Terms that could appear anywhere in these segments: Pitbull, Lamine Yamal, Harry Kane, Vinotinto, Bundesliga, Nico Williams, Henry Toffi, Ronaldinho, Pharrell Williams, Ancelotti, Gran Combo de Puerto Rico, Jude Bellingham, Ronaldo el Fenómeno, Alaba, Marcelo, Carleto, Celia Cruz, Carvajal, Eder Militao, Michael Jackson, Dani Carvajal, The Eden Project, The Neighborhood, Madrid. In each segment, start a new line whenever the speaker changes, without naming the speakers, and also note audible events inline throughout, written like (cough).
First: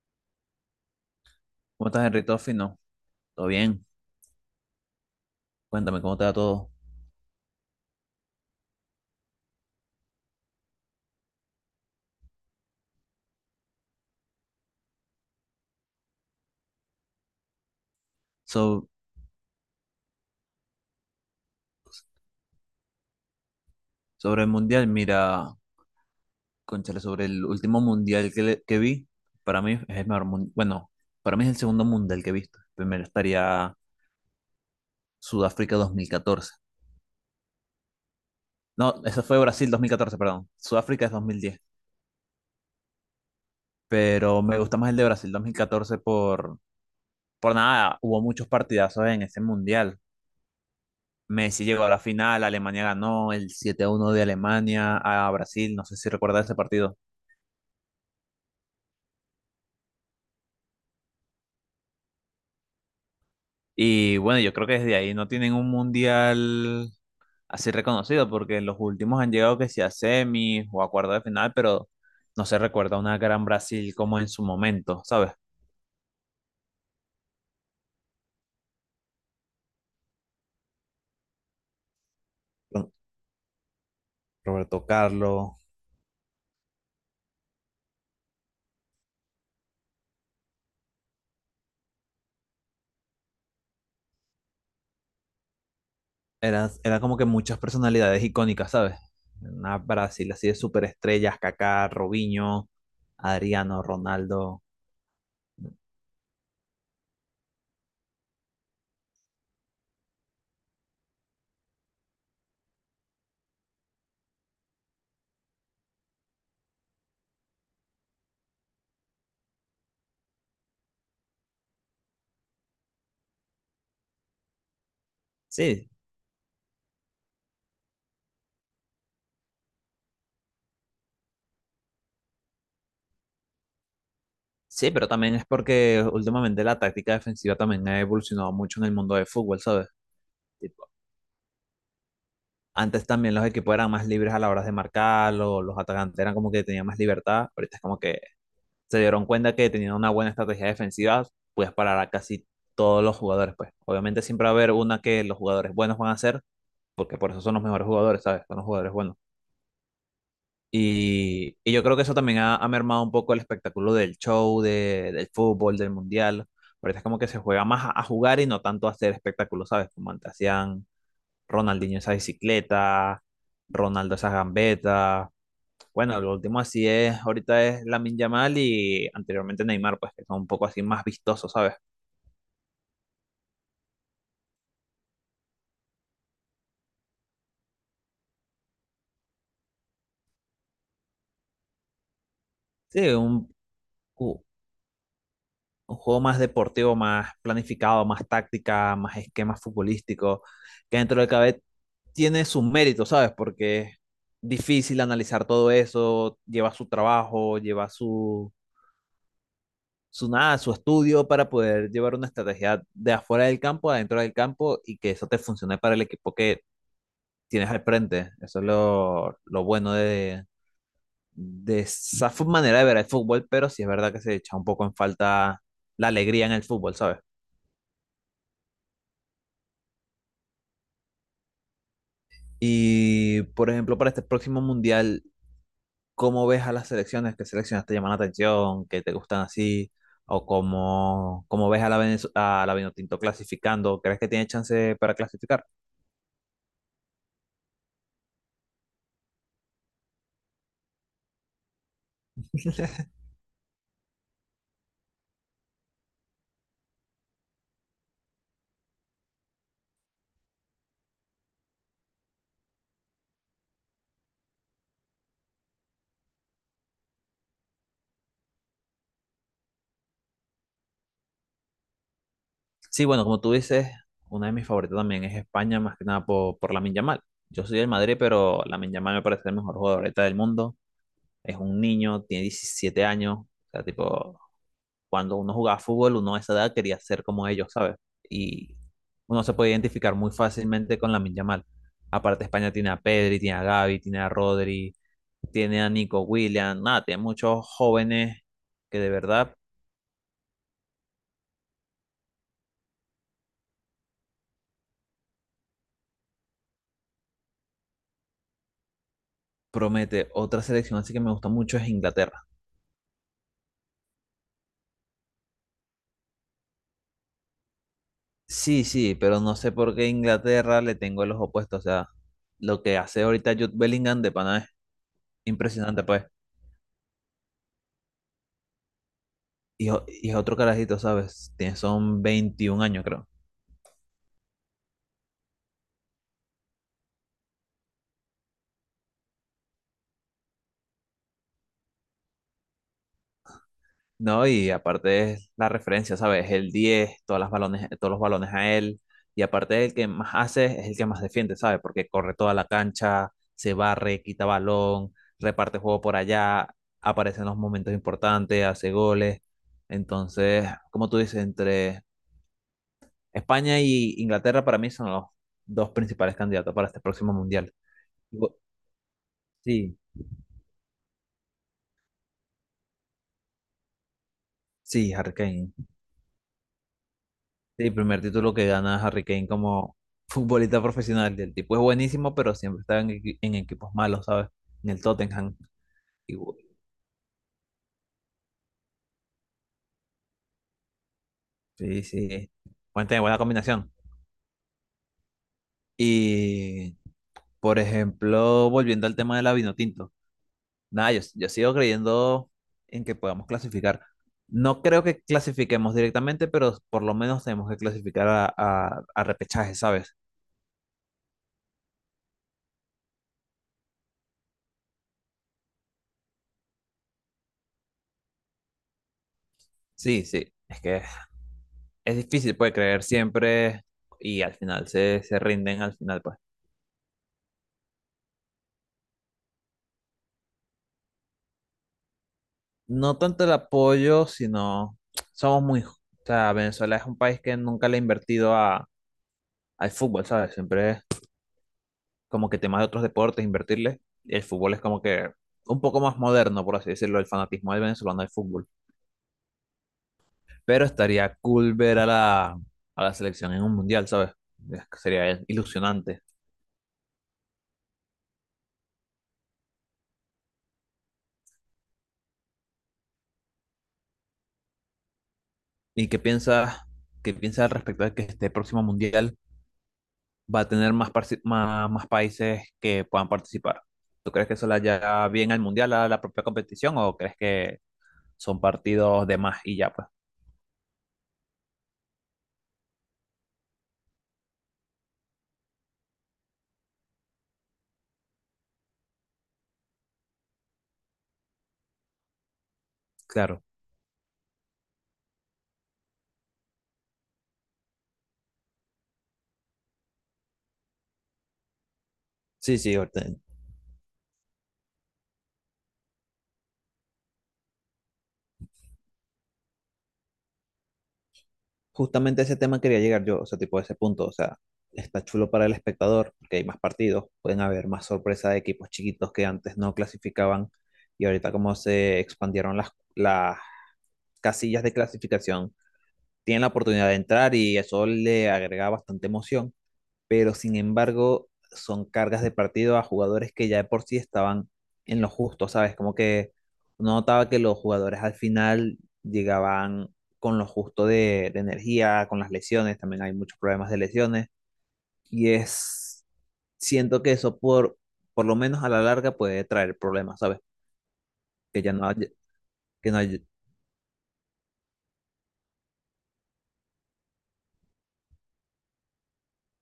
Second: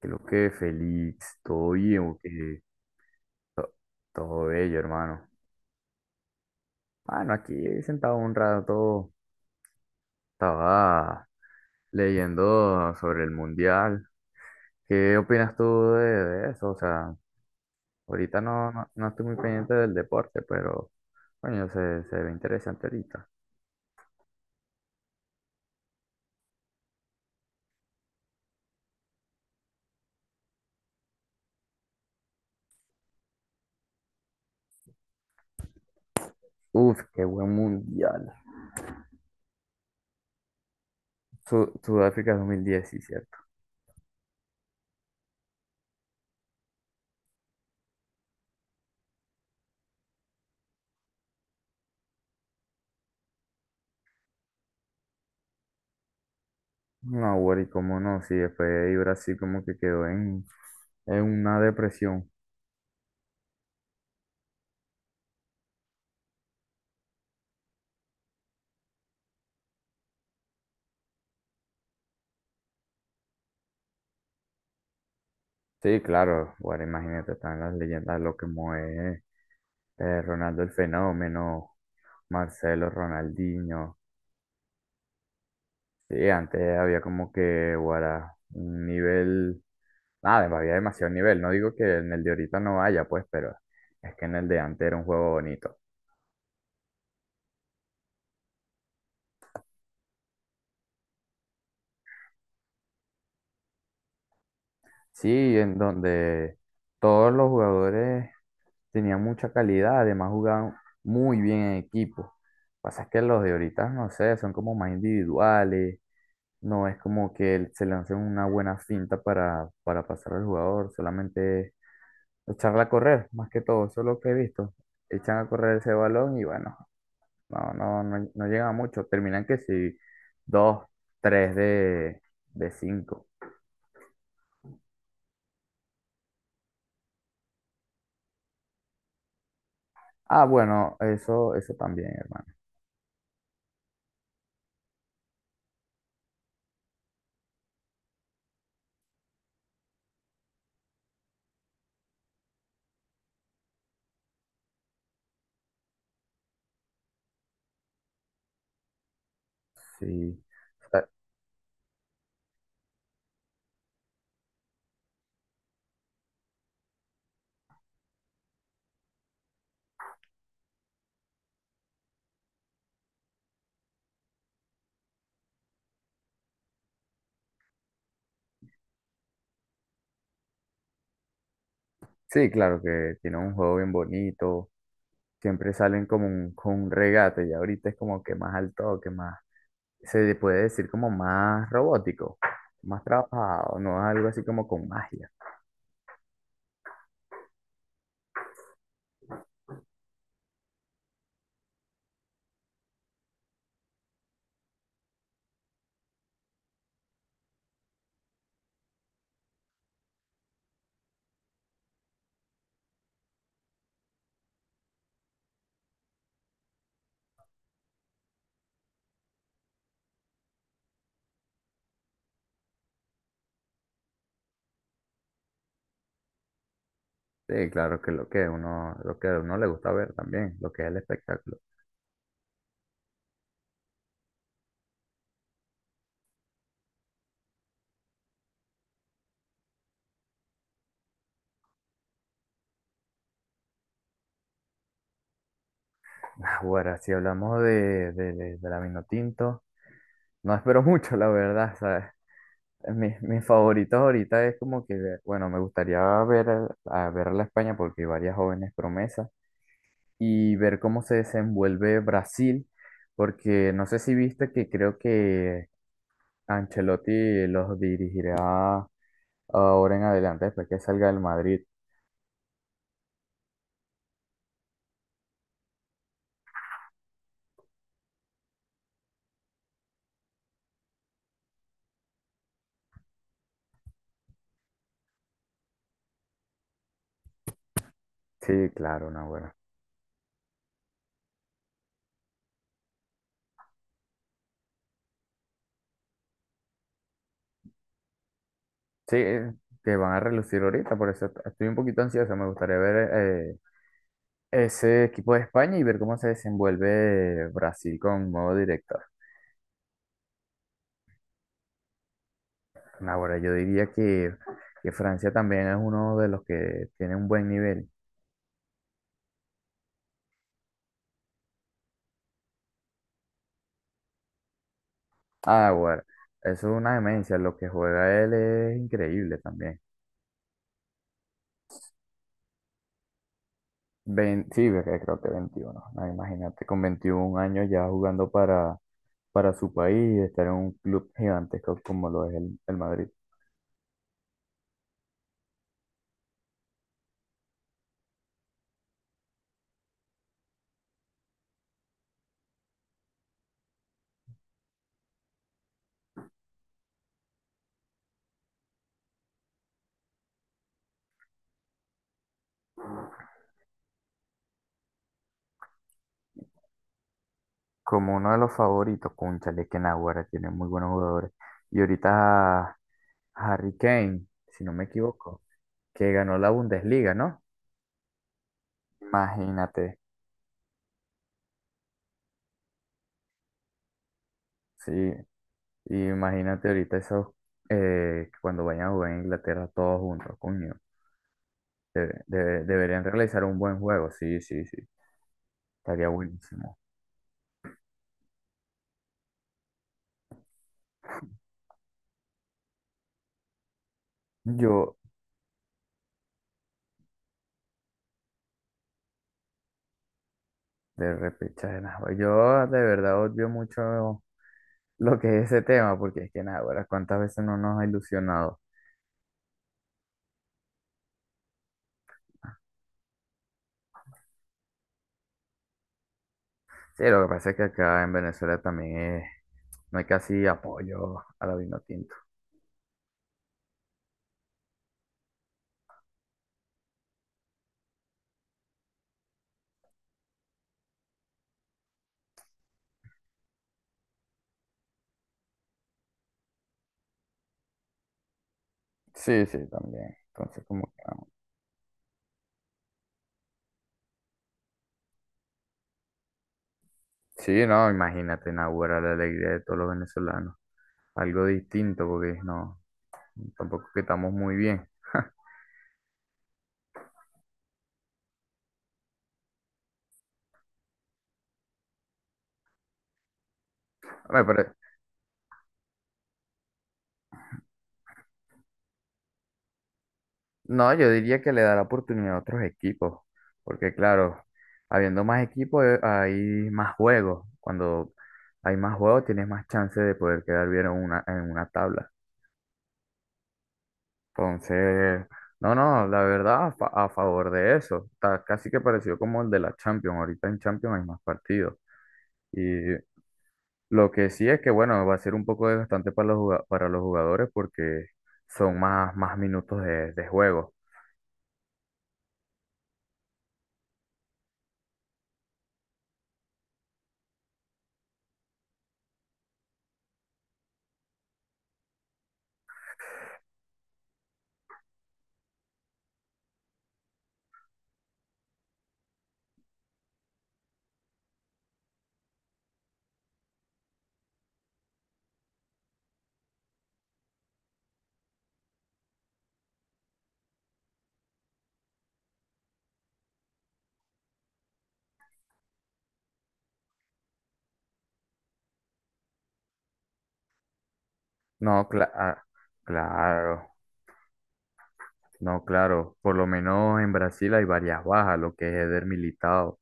Creo que feliz, todo
¿Cómo
bien,
estás,
o
Henry Toffi?
que
No, todo
to-
bien.
todo bello, hermano.
Cuéntame cómo te va todo.
Bueno, aquí sentado un rato, estaba leyendo sobre el mundial. ¿Qué opinas tú de eso? O sea, ahorita no,
So-
no, no estoy muy pendiente del deporte, pero coño, se ve interesante ahorita.
sobre el mundial, mira, cónchale, sobre el último mundial que, que vi, para mí es el mejor mundial. Bueno, para mí es el segundo mundial que he visto. Primero estaría Sudáfrica 2014.
Uf, qué buen mundial.
No, eso fue Brasil 2014, perdón. Sudáfrica es 2010.
Sudáfrica 2010, sí, cierto.
Pero me gusta más el de Brasil 2014 por nada. Hubo muchos partidazos en ese mundial. Messi llegó a la final, Alemania ganó el 7-1 de Alemania a Brasil. No sé si recuerdas ese partido.
No, güey, cómo no, sí, después ahí Brasil como que quedó en una depresión.
Y bueno, yo creo que desde ahí no tienen un mundial así reconocido, porque los últimos han llegado que sea a semis o a cuartos de final, pero no se recuerda una gran Brasil como en su momento, ¿sabes?
Sí, claro, bueno, imagínate, están las leyendas, lo que mueve Ronaldo el Fenómeno, Marcelo,
Con
Ronaldinho.
Roberto Carlos,
Sí, antes había como que, guara, un nivel, nada, había demasiado nivel. No digo que en el de ahorita no haya, pues, pero es que en el de antes era un juego bonito.
era como que muchas personalidades icónicas, ¿sabes? Una Brasil así de superestrellas, Kaká, Robinho, Adriano, Ronaldo.
Sí, en donde todos los jugadores tenían mucha calidad, además jugaban muy bien en equipo. Pasa es que los de ahorita, no sé, son como más individuales. No es como que él se lance una buena finta para pasar al jugador, solamente echarla a correr, más que todo, eso es lo que he visto. Echan a correr
Sí,
ese balón y bueno, no llega mucho. Terminan que si dos, tres de cinco.
sí, pero también es porque últimamente la táctica defensiva también ha evolucionado mucho en el mundo del fútbol, ¿sabes?
Ah, bueno, eso también, hermano.
Antes también los equipos eran más libres a la hora de marcar, los atacantes eran como que tenían más libertad. Ahorita es como que se dieron cuenta que teniendo una buena estrategia defensiva, puedes parar a casi todos los jugadores, pues. Obviamente siempre va a haber una que los jugadores buenos van a hacer, porque por eso son los mejores jugadores, ¿sabes? Son los jugadores buenos.
Sí. O sea,
Y yo creo que eso también ha, ha mermado un poco el espectáculo del show, del fútbol, del mundial. Ahorita es como que se juega más a jugar y no tanto a hacer espectáculos, ¿sabes? Como antes hacían Ronaldinho esa bicicleta, Ronaldo esas gambetas. Bueno, lo último así es, ahorita es Lamine Yamal y anteriormente Neymar, pues que son un poco así más vistosos, ¿sabes?
sí, claro que tiene un juego bien bonito. Siempre salen como con un regate y ahorita es como que más al toque, más. Se le puede decir como más robótico, más
Sí,
trabajado, no es algo así
ju-
como con magia.
un juego más deportivo, más planificado, más táctica, más esquemas futbolísticos, que dentro de cada vez tiene sus méritos, ¿sabes? Porque es difícil analizar todo eso, lleva su trabajo, lleva su nada, su estudio para poder llevar una estrategia de afuera del campo, adentro del campo y que eso te funcione para el equipo que tienes al frente. Eso es lo bueno de esa manera de ver el fútbol, pero sí es verdad que se echa un poco en falta la alegría en el fútbol, ¿sabes?
Sí, claro que lo que uno, lo que a uno le gusta ver también, lo que es el espectáculo.
Y, por ejemplo, para este próximo mundial, ¿cómo ves a las selecciones? ¿Qué selecciones te llaman la atención? ¿Qué te gustan así? ¿O cómo ves a la Vinotinto clasificando? ¿Crees que tiene chance para clasificar?
Ahora, si hablamos de la Vinotinto, no espero (laughs) mucho, la verdad, ¿sabes? Mis favoritos ahorita es como que, bueno, me gustaría ver a ver a la España porque hay varias jóvenes promesas y ver cómo se desenvuelve Brasil, porque no sé si viste que creo que Ancelotti los dirigirá ahora en adelante, después que salga del Madrid.
Sí, bueno, como tú dices, una de mis favoritas también es España, más que nada por Lamine Yamal. Yo soy del Madrid, pero Lamine Yamal me parece el mejor jugador ahorita del mundo. Es un niño, tiene 17 años. O sea, tipo, cuando uno jugaba fútbol, uno a esa edad quería ser como ellos, ¿sabes?
Sí,
Y
claro, no,
uno
bueno.
se puede identificar muy fácilmente con Lamine Yamal. Aparte, España tiene a Pedri, tiene a Gavi, tiene a Rodri, tiene a Nico Williams, nada, tiene muchos jóvenes que de
Sí,
verdad
que van a relucir ahorita, por eso estoy un poquito ansioso. Me gustaría ver eh, ese equipo de España y ver cómo se desenvuelve Brasil con nuevo director.
promete. Otra selección así que me gusta mucho es Inglaterra.
Ahora, yo diría que Francia también es uno de los que tiene un buen nivel.
Sí, sí, pero no sé por qué Inglaterra le tengo el ojo puesto. O sea, lo que hace ahorita Jude Bellingham de pana es
Ah, bueno,
impresionante, pues.
eso es una demencia. Lo que juega él es increíble también.
Y es otro carajito, ¿sabes? Tiene, son 21 años, creo.
Sí, ve creo que veintiuno. No, imagínate, con 21 años ya jugando para su país y estar en un club gigantesco como lo es el Madrid.
No, y aparte es la referencia, ¿sabes? El 10, todas las balones, todos los balones a él. Y aparte el que más hace es el que más defiende, ¿sabes? Porque corre toda la cancha, se barre, quita balón, reparte juego por allá, aparece en los momentos importantes, hace goles. Entonces, como tú dices, entre España y Inglaterra para mí son los dos principales candidatos para este próximo mundial.
Como uno de los
Gu-
favoritos, cónchale, que
Sí,
Naguará tiene muy buenos jugadores. Y ahorita Harry Kane, si no me
sí, Harry
equivoco,
Kane.
que ganó la Bundesliga, ¿no?
Sí, primer título que gana Harry Kane como
Imagínate,
(laughs) futbolista profesional. El tipo es buenísimo, pero siempre está en equipos malos, ¿sabes? En
sí.
el Tottenham.
Y
Y bu-
imagínate ahorita esos cuando vayan a jugar en Inglaterra todos juntos, coño.
sí, sí.
Deberían
Buena, buena
realizar un buen
combinación.
juego, sí, sí, sí. Estaría buenísimo.
Y, por ejemplo, volviendo al tema de la Vinotinto. Nada, yo sigo creyendo en que podamos clasificar. No
Yo,
creo que clasifiquemos directamente, pero por lo menos tenemos que clasificar a repechaje, ¿sabes?
de repechaje, nah, güey, yo de verdad odio mucho lo que es ese tema, porque es que nada, ahora cuántas veces no nos ha ilusionado.
Sí, sí, es que es difícil, pues, creer siempre y al final se rinden, al final, pues.
Sí, lo que pasa es que acá en Venezuela también no hay casi apoyo a la vino tinto.
No tanto el apoyo, sino somos muy... O sea, Venezuela es un país que nunca le ha invertido al fútbol, ¿sabes? Siempre es como que temas de otros deportes, invertirle. Y el fútbol es como que un poco más moderno, por así decirlo, el fanatismo del venezolano al fútbol.
Sí, sí, también. Entonces, como
Pero
que, no.
estaría cool ver a la selección en un mundial, ¿sabes? Es que sería ilusionante.
Sí, no, imagínate, Nahuara, la alegría de todos los venezolanos. Algo distinto, porque no, tampoco que estamos muy bien.
¿Y qué piensas al respecto de que este próximo mundial va a tener más países que puedan participar? ¿Tú
Me
crees que eso
pare-
le haya bien al mundial, a la propia competición, o crees que son partidos de más y ya, pues?
No, yo diría que le da la oportunidad a otros equipos, porque claro, habiendo más equipos, hay más juegos. Cuando hay más juegos tienes más chance de poder quedar bien en una tabla.
Claro.
Entonces, no, no, la verdad a favor de eso. Está casi que parecido como el de la Champions. Ahorita en Champions hay más partidos. Y
Sí, sí, ahorita
lo que sí es que, bueno, va a ser un poco desgastante para para los jugadores porque son más minutos de juego.
justamente a ese tema quería llegar yo, o sea, tipo a ese punto, o sea, está chulo para el espectador, porque hay más partidos, pueden haber más sorpresa de equipos chiquitos que antes no clasificaban y ahorita como se expandieron las casillas de clasificación, tienen la oportunidad de entrar y eso le agrega bastante emoción pero sin embargo son cargas de partido a jugadores que ya de por sí estaban en lo justo, ¿sabes? Como que uno notaba que los jugadores al final llegaban con lo justo de energía, con las lesiones, también hay muchos problemas de lesiones, y es, siento que eso por lo menos a la larga puede traer problemas, ¿sabes? Que
No,
ya no hay,
claro.
que no hay,
Claro. No, claro, por lo menos en Brasil hay varias bajas, lo que es Eder Militao.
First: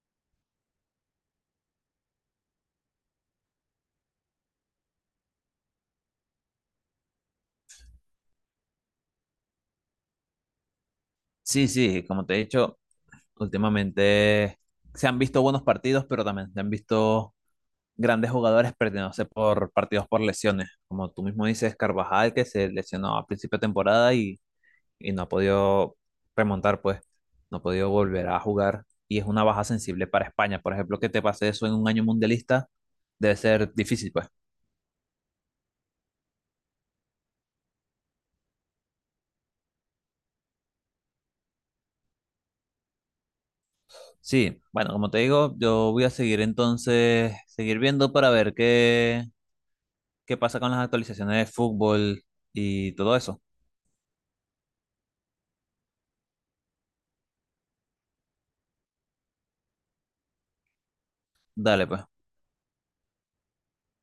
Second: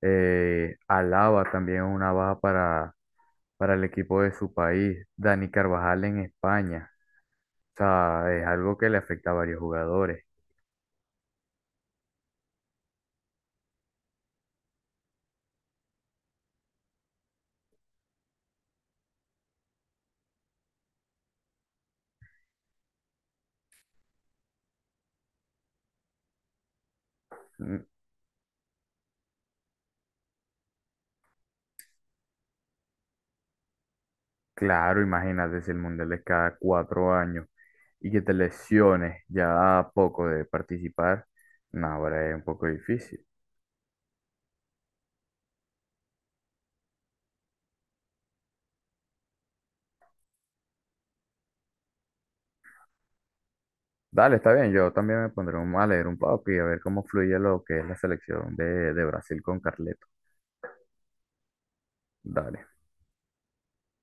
Alaba también es una baja para el equipo de su país. Dani Carvajal en España. O sea, es algo que le afecta a varios jugadores.
sí, sí, como te he dicho, últimamente se han visto buenos partidos, pero también se han visto grandes jugadores perdiéndose por partidos por lesiones. Como tú mismo dices, Carvajal, que se lesionó a principio de temporada y no ha podido remontar, pues, no ha
Mm,
podido volver a jugar. Y es una baja sensible para España. Por ejemplo, que te pase eso en un año mundialista debe ser difícil, pues.
claro, imagínate si el Mundial es cada 4 años y que te lesiones ya a poco de participar. No, ahora es un poco difícil.
Sí, bueno, como te digo, yo voy a seguir entonces, seguir viendo para ver qué pasa con las actualizaciones de fútbol y todo eso.
Dale, está bien, yo también me pondré un, a leer un poco y a ver cómo fluye lo que es la selección de Brasil con Carleto.
Dale, pues.
Dale.